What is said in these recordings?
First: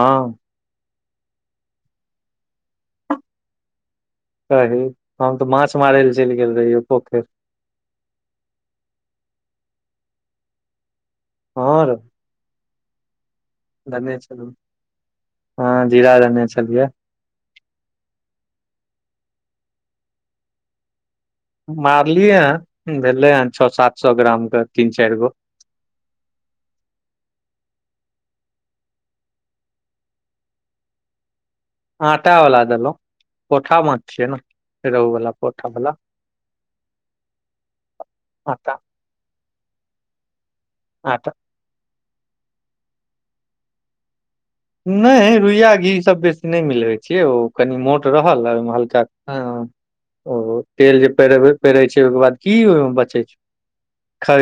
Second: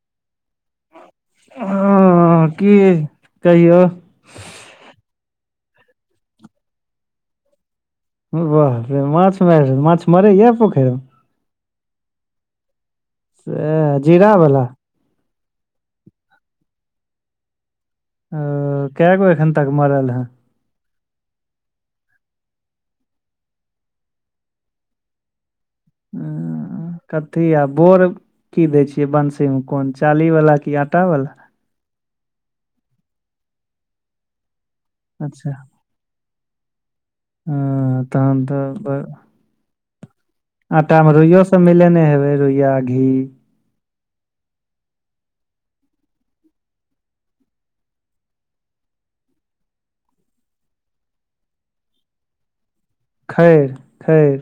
हँ हँ की कहियौ। कही हम तऽ माछ मारै लऽ चलि गेल रहियै पोखर। बाह रे, माछ मारै, माछ मरै पोखरमे। हँ, रऽ से धने जीरा छल। वाला हँ, जीरा देने चलियै। अऽ, कएगो एखन तक मरल ह? मारलियै हँ, भेलै हँ, छओ सात सए ग्रामके तीन चारि गो। आ कथी आ बोरा की दै छियै बंसीमे, कोन चाउरवला आटा वाला? आटा वाला देलौ, पोठा माछ छियै ने, रेहुवाला पोठा वाला। हूँ, तहन आटा तऽ अऽ। आटामे आटा रुइयो सभ मिलेन हेबै, रुइया घी। नहि, रुइय घीसभ बेसी नहि मिलबैत छियै, ओ कनि मोट रहल आ ओहिमे हल्का। हँ, ओ तेल जे पेरब पेरै छै, ओहिके बाद की ओहि बच। खैर खैर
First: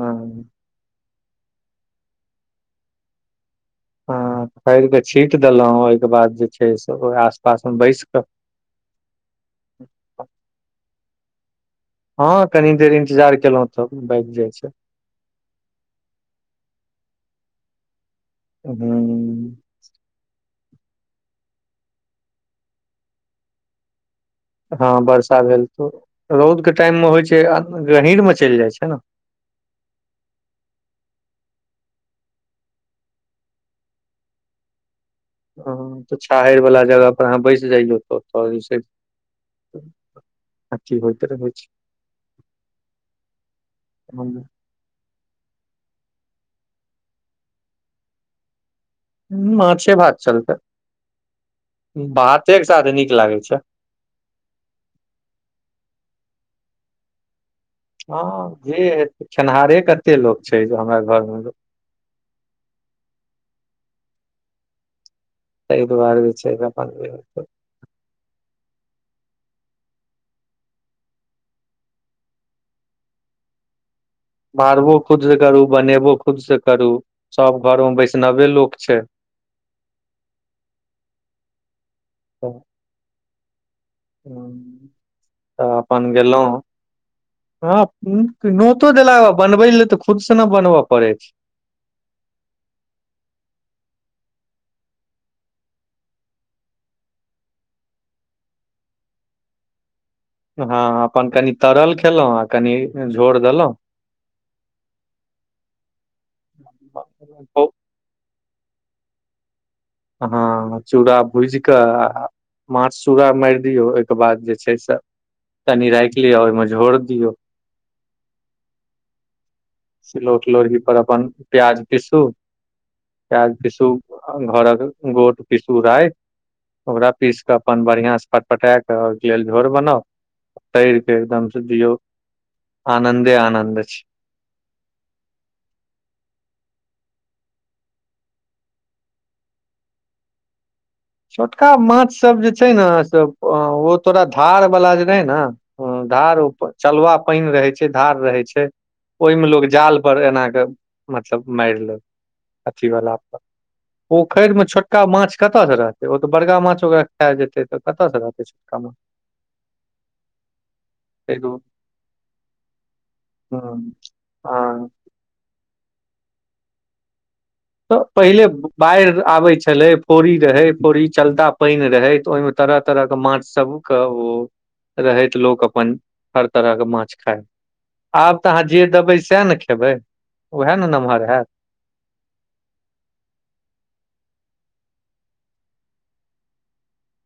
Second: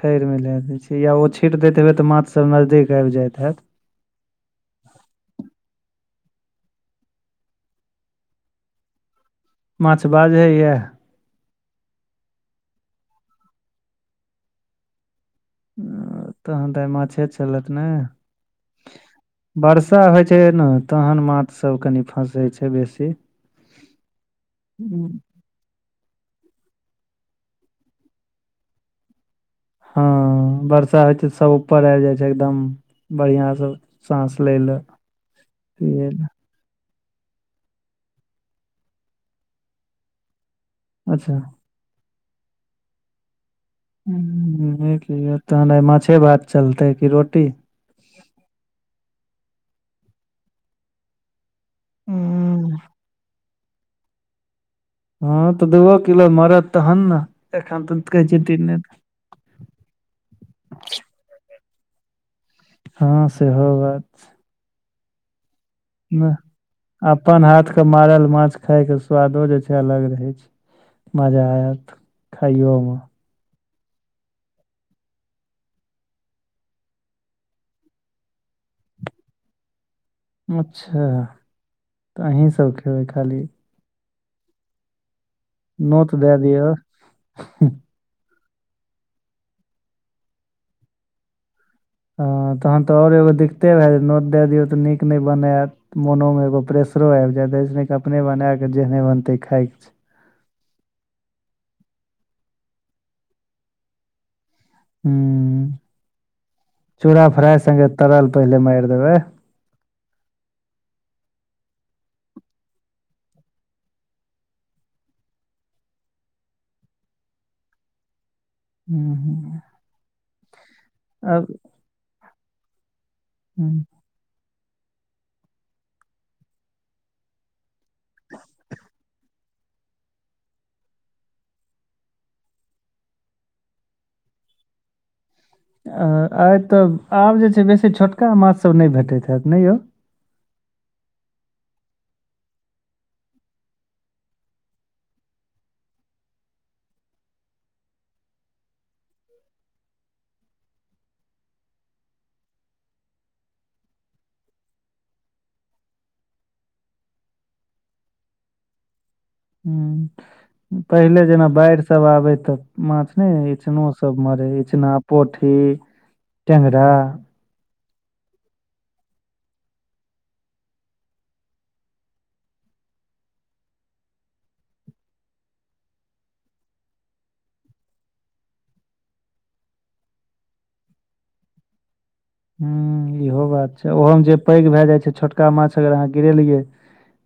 खैरमे लै दै छै। किया ओ छीटि दैत हेतै तऽ माछसभ नजदीक आबि जाइत हेतै। हँ, फेर कऽ छीटि देलौ, ओहिके बाद जे छै से ओहिए आस पासमे बैसि कऽ। माछ बाजैए। हँ, कनी देर इंतजार केलौ तऽ भागि जाइ छै। तहन तऽ माछे छललत ने। हूं वर्षा होइ छै न, तहन माछसभ कनि फँसै छै बेसी। [inaudible] हँ, वर्षा भेल तऽ रौदके टाइममे होइ छै आ गहीरमे चलि जाइ छै न। हँ वर्षा होइ छै तऽ सभ ऊपर आबि जाइ छै, एकदम बढ़िआँसँ साँस लऽ ले। हँ तऽ, छाहरवला जगह। अहाँ बैस जइयौ तऽ तब जे छै, अथी होइत अच्छा रहै छै। हम्म, तहन माछे भात चलतै कि रोटी? माछे भात चलतै, भातेकऽ हूँ साथ नीक लागैत छै। हँ तऽ, दूगो किलो मरत, तहन ने, एखन तऽ कहै छियै दिने। खेनहारे कते लोक छै हमरा घरमे? हँ सेहो बात छै। तऽ दुवारे छै अपन। के मारल माछ खाइके स्वादो जे छै अलग रहै छै। मजा आयत खाइयोमे। मारबो खुदसँ करु, बनेबो खुदसँ करु, सभ घरमे वैष्णव लोक छै। ओ अच्छा, तऽ अहाँ सभ खेबै खाली? तऽ अपन नोत दे गेलौ, दियो हँ। ओ नोतऽ देलऽ बनबै लऽ तऽ खुदसँ न बनबऽ पड़ै छै। हँ, तहन तऽ आओर एगो दिक्कते भए जायत, नोत दैए दियौ तऽ नीक नय बनैत। मोनो में एगो प्रेसरो आबि जायतस अपने बना कऽ जेहने बनतै खाायके छै हँ अपन कनि तरल खेलहुं आ कनि झोर देलहु ह चूरा फ्राइ सगे तरल पहिले मारि देब ह चूरा भुईज क आ माछ चूरा मारि दियौ ओहिके बाद जे छै से तनी राखि लिय ओहिमे झोड़ दियौ हू हूँ सिलौठ लोढ़ी पर अपन प्याज पीसू प्याज पीसु घरक गोट पिसु आय ओकरा पीस क अपन बढ़ियां से पटपटा क ओहिके लेल झोर बनाउ तैर के एकदमसँ दियौ आनन्दे आनन्द अछि आइ तऽ आब जे छै बेसी छोटका माछसभ नय भेटैत हैत नय यौ छोटका माछसब जे छै ने से ओ तोरा धार बला जे रहै ने ह धार चलवा पइन रहै छै धार रहै छै ओइमे लोक जाल परर एना कऽ मतलब मारि ले अथीवला पर पखैर मे छोटका माछ कतऽ स रहत ओ तऽ बड़का माछ ओ खैय जेतै तऽ कतयसँ रहतै छोटका माछ हू पहिले ताहि जेना दुआरे बाढ़ि सब आबे तऽ माछ ने हम्म, इचनोसभ मरे हँ इचना पोठी टेंगरा तऽ पहिले बाइढ़ आबै छलै फोरी रहै फोरी चलता पईन रहे तऽ ओहिमे तरह तरह के माछ सब क हू रहैत लोक अपन हर तरह के माछ खाय आब तऽ अहाँ जे देबै सएह ने खेबै ओएह ने नमहर हैत ह इहो बात छै ओहोमे जे पैघ भए जाइ छै छोटका माछ अगर अहाँ गिरेलिय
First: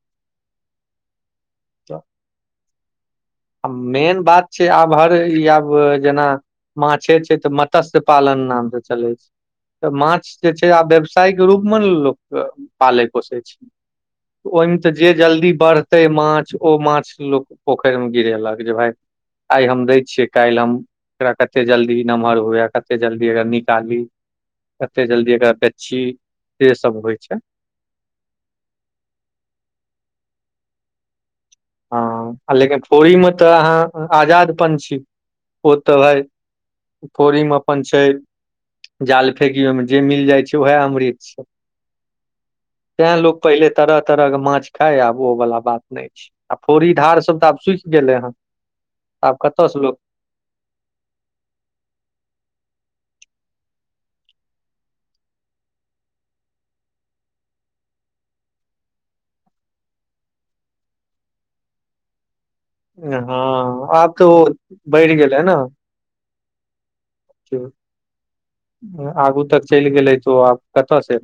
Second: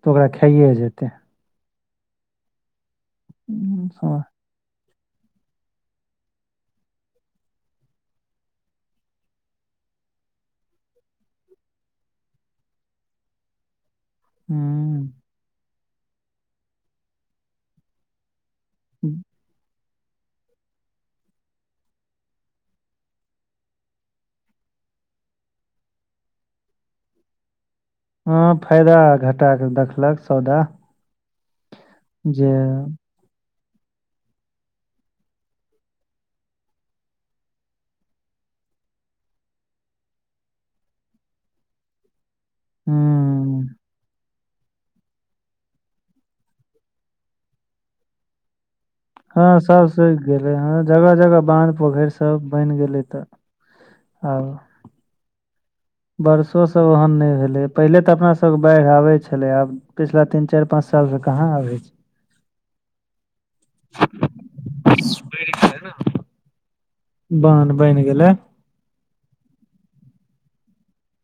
तऽ ओकरा खाइए जेतै त हम्म, समझ मेन बात छे आब हर इ आब जेना माछे छै तऽ मत्स्य पालन नाम से चलै छै तऽ माछ जे छै आब व्यवसायके रूप में ने लोक पालै पोषै छै ओहिमे तऽ जे हुं जल्दी बढ़तै माछ ओ माछ लोक पोखइर मे गिरेलक क भाय आइ हम दै छियै काल्हि हम एकरा कते जल्दी नमहर हुए कते जल्दी निकाली कते जल्दी एकरा बेची से सब होइ छै हं फायदा घटा कऽ देखलक सौदा जे हँ लेकिन फोरी में तऽ अहाँ आजादपन छी ओ तऽ हइ फोरिम अपन छै जाल फेेकी ओहि में जे मिल जाइ छै ओएह अमृत छै तैं लोको हुं पहिले तरह तरह के माछ खाय आब ओ वालला बात नहि छै आ फौड़ी धार सब तऽ आब सुइख गेलै हन आब हँ कतय से सब लोक सी गेलै हं जगह जगह बाँध पोखैर सब बैन गेले एतऽ आब बरसो सभ ओहन नै भेलै पहिले तऽ अपना सभ बाढ़ि आबै छलै आब पिछला तीन चार पाँच साल से कहाँ आबै छै हँ आब तऽ ओ बैढ़ गेलै न बान बइन गेलै आगु तक चलि गेलै तो आब कतऽ से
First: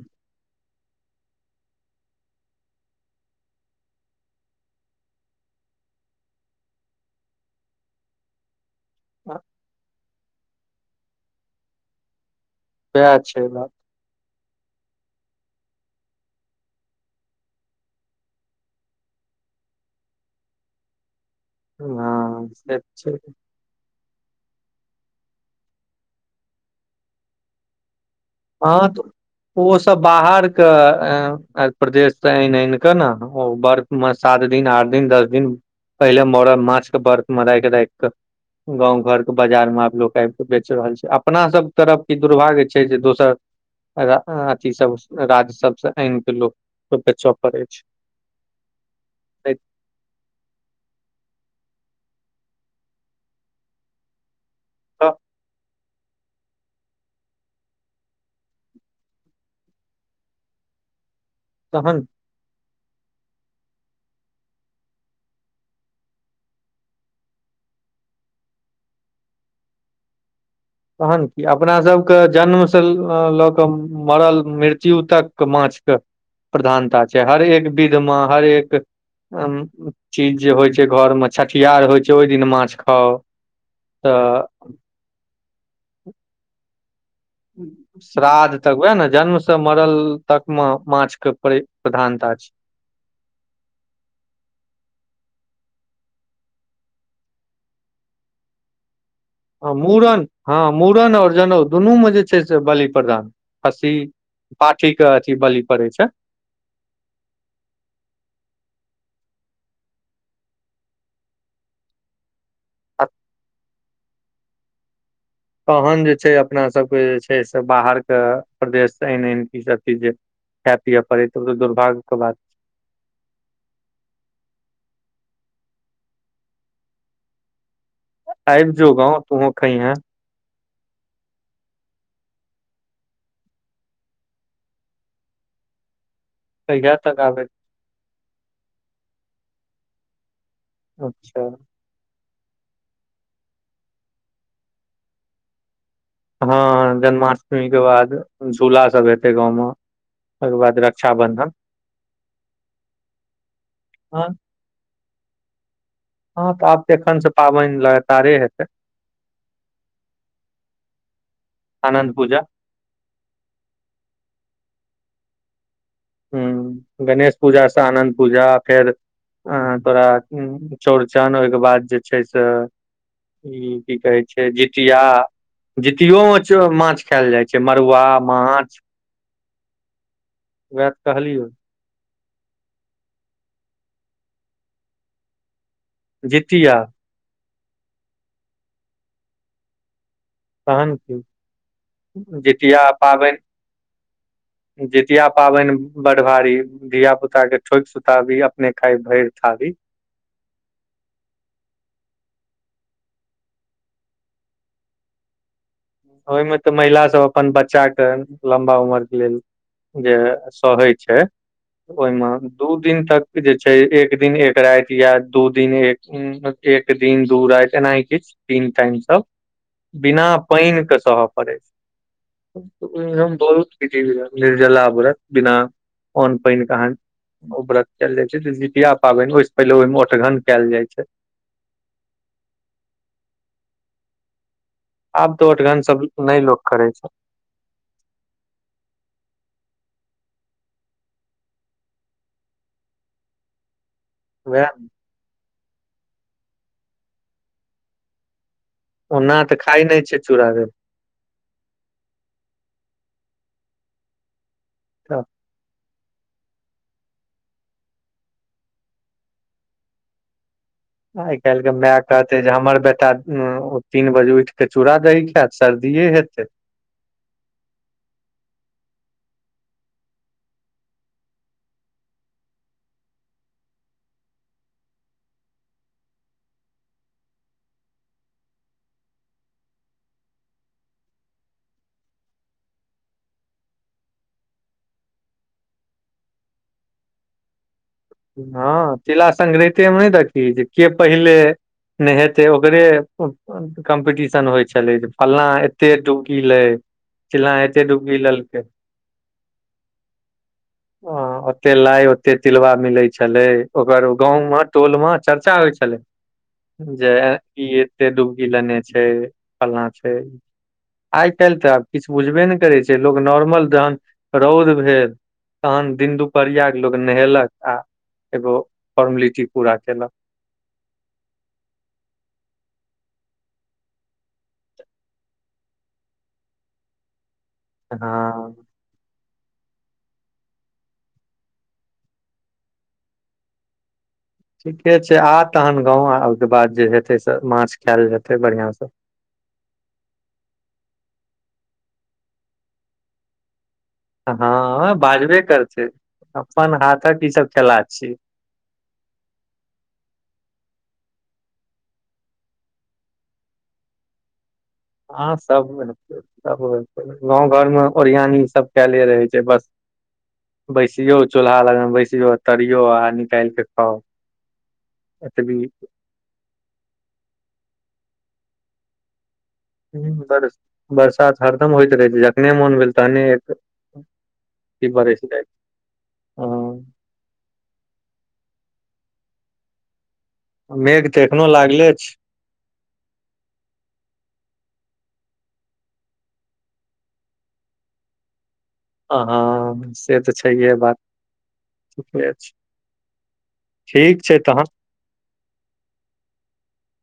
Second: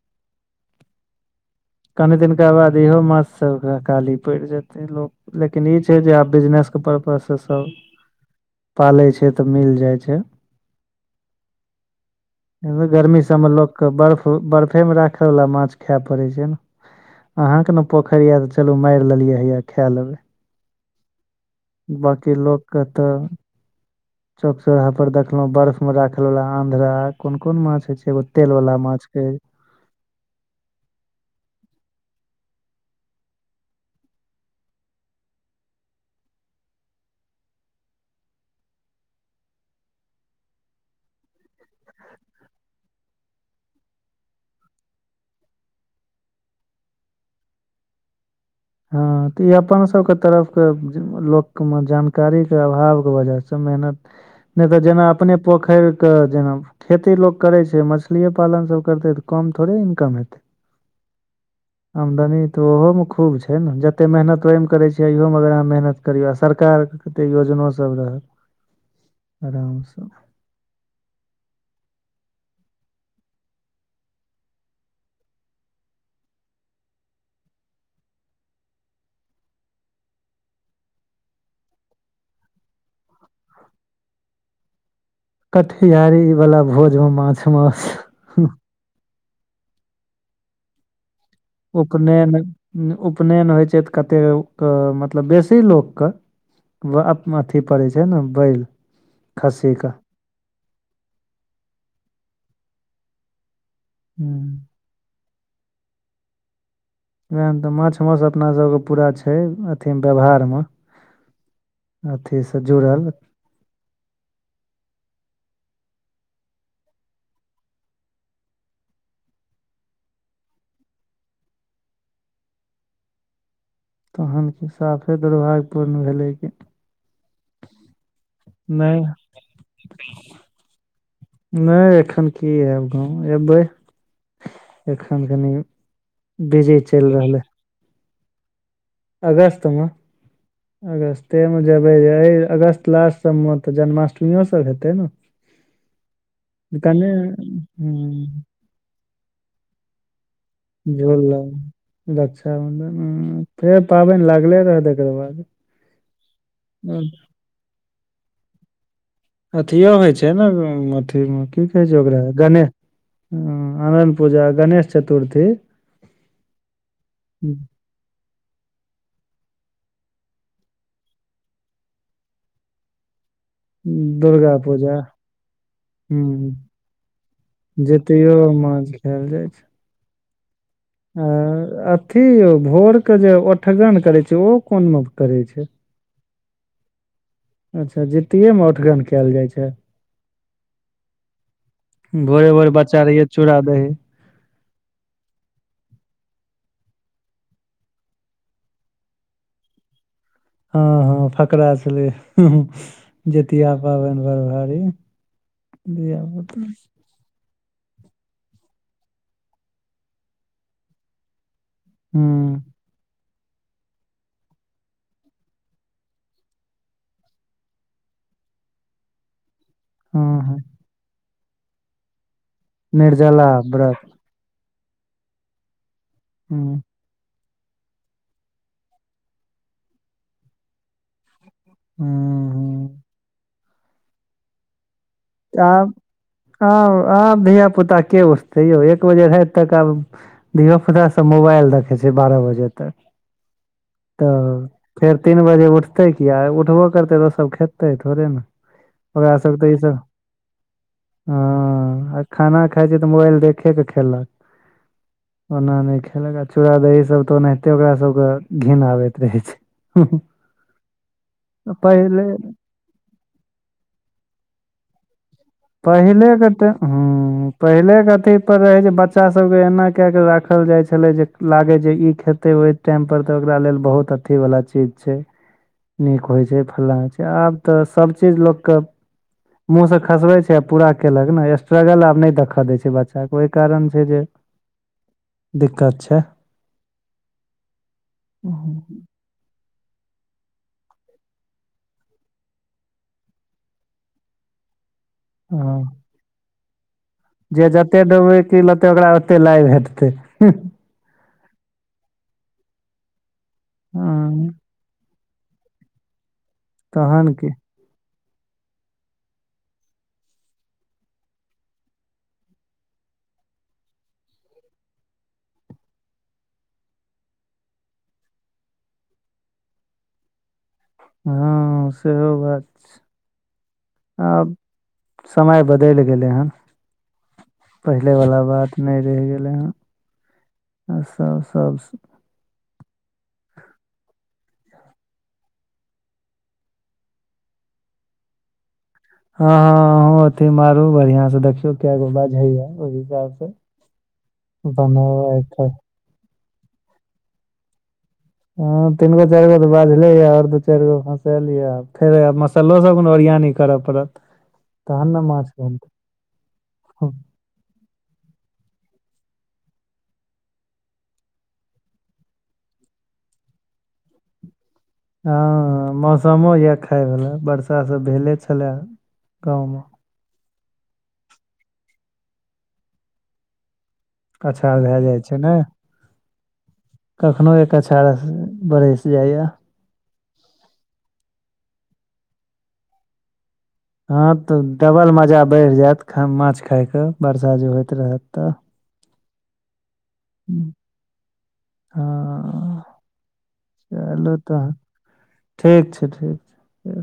कनी दिनका बाद इहो माछ सब के अकाली पैड़ जेतै लोक लेकिन ई छै जे आब बिजनेस के परर्पस से सब [inaudible] पालै छै तऽ मिल जाइ छै वएह गर्मी छै सभमे लोक बात के बर्फ बर्फेमे राखय वला माछ खै पड़ै छै ने अहाँके ने पोखरि यए तऽ चलू मारि लेलियै हैये खे लेबै बाँकी हँ लोक से के छै तऽ चौक चौराहा पर देखलौं बर्फ मे राखल वला आन्ध्रा कोन कोन माछ होय छै एगो तेल वाला हँ माछ तऽ के ओ सब बाहर के प्रदेश से आनि आनि कऽ ने ओ बर्फ सात दिन आठ दिन दस दिन पहिले मरल माछके बर्फ मे राखि राखि कऽ गाँव घर के बाजार मे आब लोक आबि कऽ बेच रहल छै अपना सब तरफ ई दुर्भाग्य छै जे दोस सर अथी सब राज्य सबसँ आनि के लोक के बेचय पड़ै छै हँ तऽ ई नै अपन सबके तरफके लोक के जानकारी के अभाव के वजह से मेहनत [inaudible] नहि तऽ जैमे अपने पोखरि के जेना खेती लोक करै छै मछलिये पालन सभ करतै तऽ कम थोड़े इनकम हेतै [inaudible] तहन आमदनी तऽ ओहोमे खूब छै छै ने जते मेहनत ओहिमे करै छियै अहियोमे अगर अहाँ मेहनत करियौ आ सरकारके कते योजनो सब रहत [inaudible] आरामसँ तखन कि अपनासभके जन्मसँ लऽ कऽ मरल मृत्यु तक माछके प्रधानता छै हर एक विधमे हर एक चीज जे होइ छै घरमे छठिहार होइ छै ओहि दिन माछ खाउ तऽ कठियारी वाला भोज मे माछ माउस श्राद्ध तक वएह ने जन्म से मरल तक मे माछके उपनयन उपनयन होइ छै तऽ कतेकके मतलब बेसी लोकके अथी पड़ैत छै ने बैल हँ खस्सी के मूड़न हँ मूड़न आओर जनउ दुनूमे जे छै से बलि प्रदान खस्सी वएह पाठी के अथी बलि पड़ै छै उएहमे तऽ माछ मास अपनासभके पूरा छै अथिमे व्यवहारमे अथी से आ जुड़ल तहन जे छै अपनासभके जे छै से बाहरके प्रदेशसँ आनि आनि किछ अथि जे खाय पियए पड़ै तब तऽ दुर्भाग्य के बात तहन कि साफे दुर्भाग्य पूर्ण भेलै की आबि जो नहि [inaudible] गाँव तूहो खैहे नहि एखन की आएब गाँव एबै एखन कनि बिजी कहिया चलि तक आबे रहलै अगस्तमे अच्छा अगस्तेमे जब एहि अगस्त लास्ट सभमे तऽ जन्माष्टमीयो सब हेतै ने हँ कनि जन्माष्टमी के बाद हूँ झूला सभ हेतै गाँवमे झूला रक्षाबन्धन फेर हँ पाबनि लागले रहत एकर बाद हँ तऽ आब तऽ एखन से पाबनि लगातारे हेतै अथियो होइ छै ने अथीम की कहै छै आनन्द ओकरा पूजा गणे हूंम्म आनंद पूजा गणेश चतुर्थी हूंम्म गणेश पूजा सँ आनन्द पूजा फेर ऐं तोरा चौड़चन ओहिके बाद जे छै से ई की कहै छै दुर्गा पूजा जितिया जीतियो हूँ मे माछ खायएल जाइ छै मरुआ माछ कएल जाइ छै वएह तऽ कहलियौ आ अथी भोरके जे ओठगन करै छै ओ कोन मे करै छै जितिया अच्छा जितिएमे औठगन कयल जाइ छै तहन की भोरे भोर जितिया बच्चा रहिै पाबनि चूरा दही जितिया पाबनि बड भारी धियिया पुता के ठोकि सुताबी अपने खाय भरि थारी हँ हँ फकरा छलै जतिया पाबनि भर भरी ओहिमे तऽ महिला सब अपन बच्चा के लम्बा उमर के लेल जे सहै छै ओहिमे हूँ दूध दिन तक जे छै एक दिन एक राति या दू दिन एक एक दिन दू रति एनाह किछु तीन टाइम सब बिना हाँ हाँ पानि के सहय पड़ै छैद निर्जला बहुत व्रत जीव [unintelligible] निर्जला व्रत बिना अन्न हूँ पानि कहान ओ व्रत कयल जाइ छै जितिया पाबनि ओहिसँ पहिले ओहिमे ओऔठगन कयल जाइ छै हँ [unintelligible] [unintelligible] आब तऽ ओठगन आब सब नहि लोको करै आब छै आब धिया पुता के उठते यौ एक बजे राति तक आब धियापुता सब मोबाइल देखै छै बारह बजे तक [inaudible] तऽ वएह फेर तीन बजे उठतै कि आ उठबो करतै तऽ ओसभ खेतै थोड़े ने ओना ओकरा सब तऽ ई खाई सब नहि छै चूड़ दे हँ आ खाना खाइ छै तऽ मोबाइल देखे कऽ तऽ खेलक ओ नहि खेलगा चूड़ा दही सब तऽ ओनाहिते ओकरा सबके घिन आबैत रहै छै आइ काल्हि के माय पहिले कहते जे हमर बेटा ओ तीन बजे उठि कऽ चूरा दही खेत पहिलेके तऽ ह पहिलेके अथी पर रहै जे बच्चा सभके एना कए कऽ राखल जाइ छलै जे लागै जे ई खेतै ओ टाइम पर तऽ ओकरा लेल बहुत अथी वला चीज छै नीक होइ छै फल्ला छै आब तऽ सब चीज लोकके मुँह से खसबै छै पूरा केलक ने स्ट्रगल आब नहि देखऽ दय छै बच्चा के ओहि कारण छै जे दिक्कत छै हँ तिला संक्राते मे नहि देखी जे के पहिले नेहेतै ओकरे कम्पीटिशन होइ छलै जे फल्ला हँ एतेक डुबकी लै चिल्लाँ जे एते जते डुबकी डुबै की लेलकै लेतै ओकरा ओते लाइ भेटतै अ ओते लाइ ओते तिलवा मिले छले ओकर गाँव हँ मे टोल मे चर्चा होय छलै जे तहन की ई कते डूबगी लेने छै फलना छै आइ काल्हि तऽ आब किछु बुझबे ने करै छै लोग नॉर्मल जहन रौद भेल तहन दिन दुपहरिया के लोग नहेलक आ एगो फॉर्मेलिटी पूरा केलक हँ सेहो बात छै आब समय बदलि गेलै हन पहिलेवला हँ बात नहि रहि गेलै हन आ सब सब ठीके छै आ तहन गाँव आ ओहिके बाद जे हेतै से माछ खायल जेतै बढ़िआं से हँ हँ अह अथी मारू बढ़िया से देखियो क गो बाज हेय ओहि हिसाब से हँ बाजबे बनाउ करतै अपन हाथक ई सब खेला छै ह तीनगो चारि गो तऽ बाजले य आओर दू चारि गो फसा लिय फेर सलो सब को ओरिया न करऽ पड़त तहन ने हँ माछ सब बनतै मिलत त गाँव घरमे ओरियान इ सब कयले रहै छै बस बैसियो चूल्हा लग में बैसियो तरियो आ निकाल के खाउ एतबी हँ ह मौसमो यए खायवला वरसाभ भेले छलए गाँवमे बरसात हरदम होइत रहै छै जखने मोन भेल तहने अच्छा भ जाइ छै ने ह कखनो एक अछारा बरस जाइएा मेघ तऽ एखनो लागले छै हँ तऽ डबल मजा बढ़ि जायत माछ खायके वर्सा जे होइत रहत तऽ आ से तऽ छैहे बात ठीके छै हँ ठीक चलू छै तऽ तहन ठीक छै ठीक छै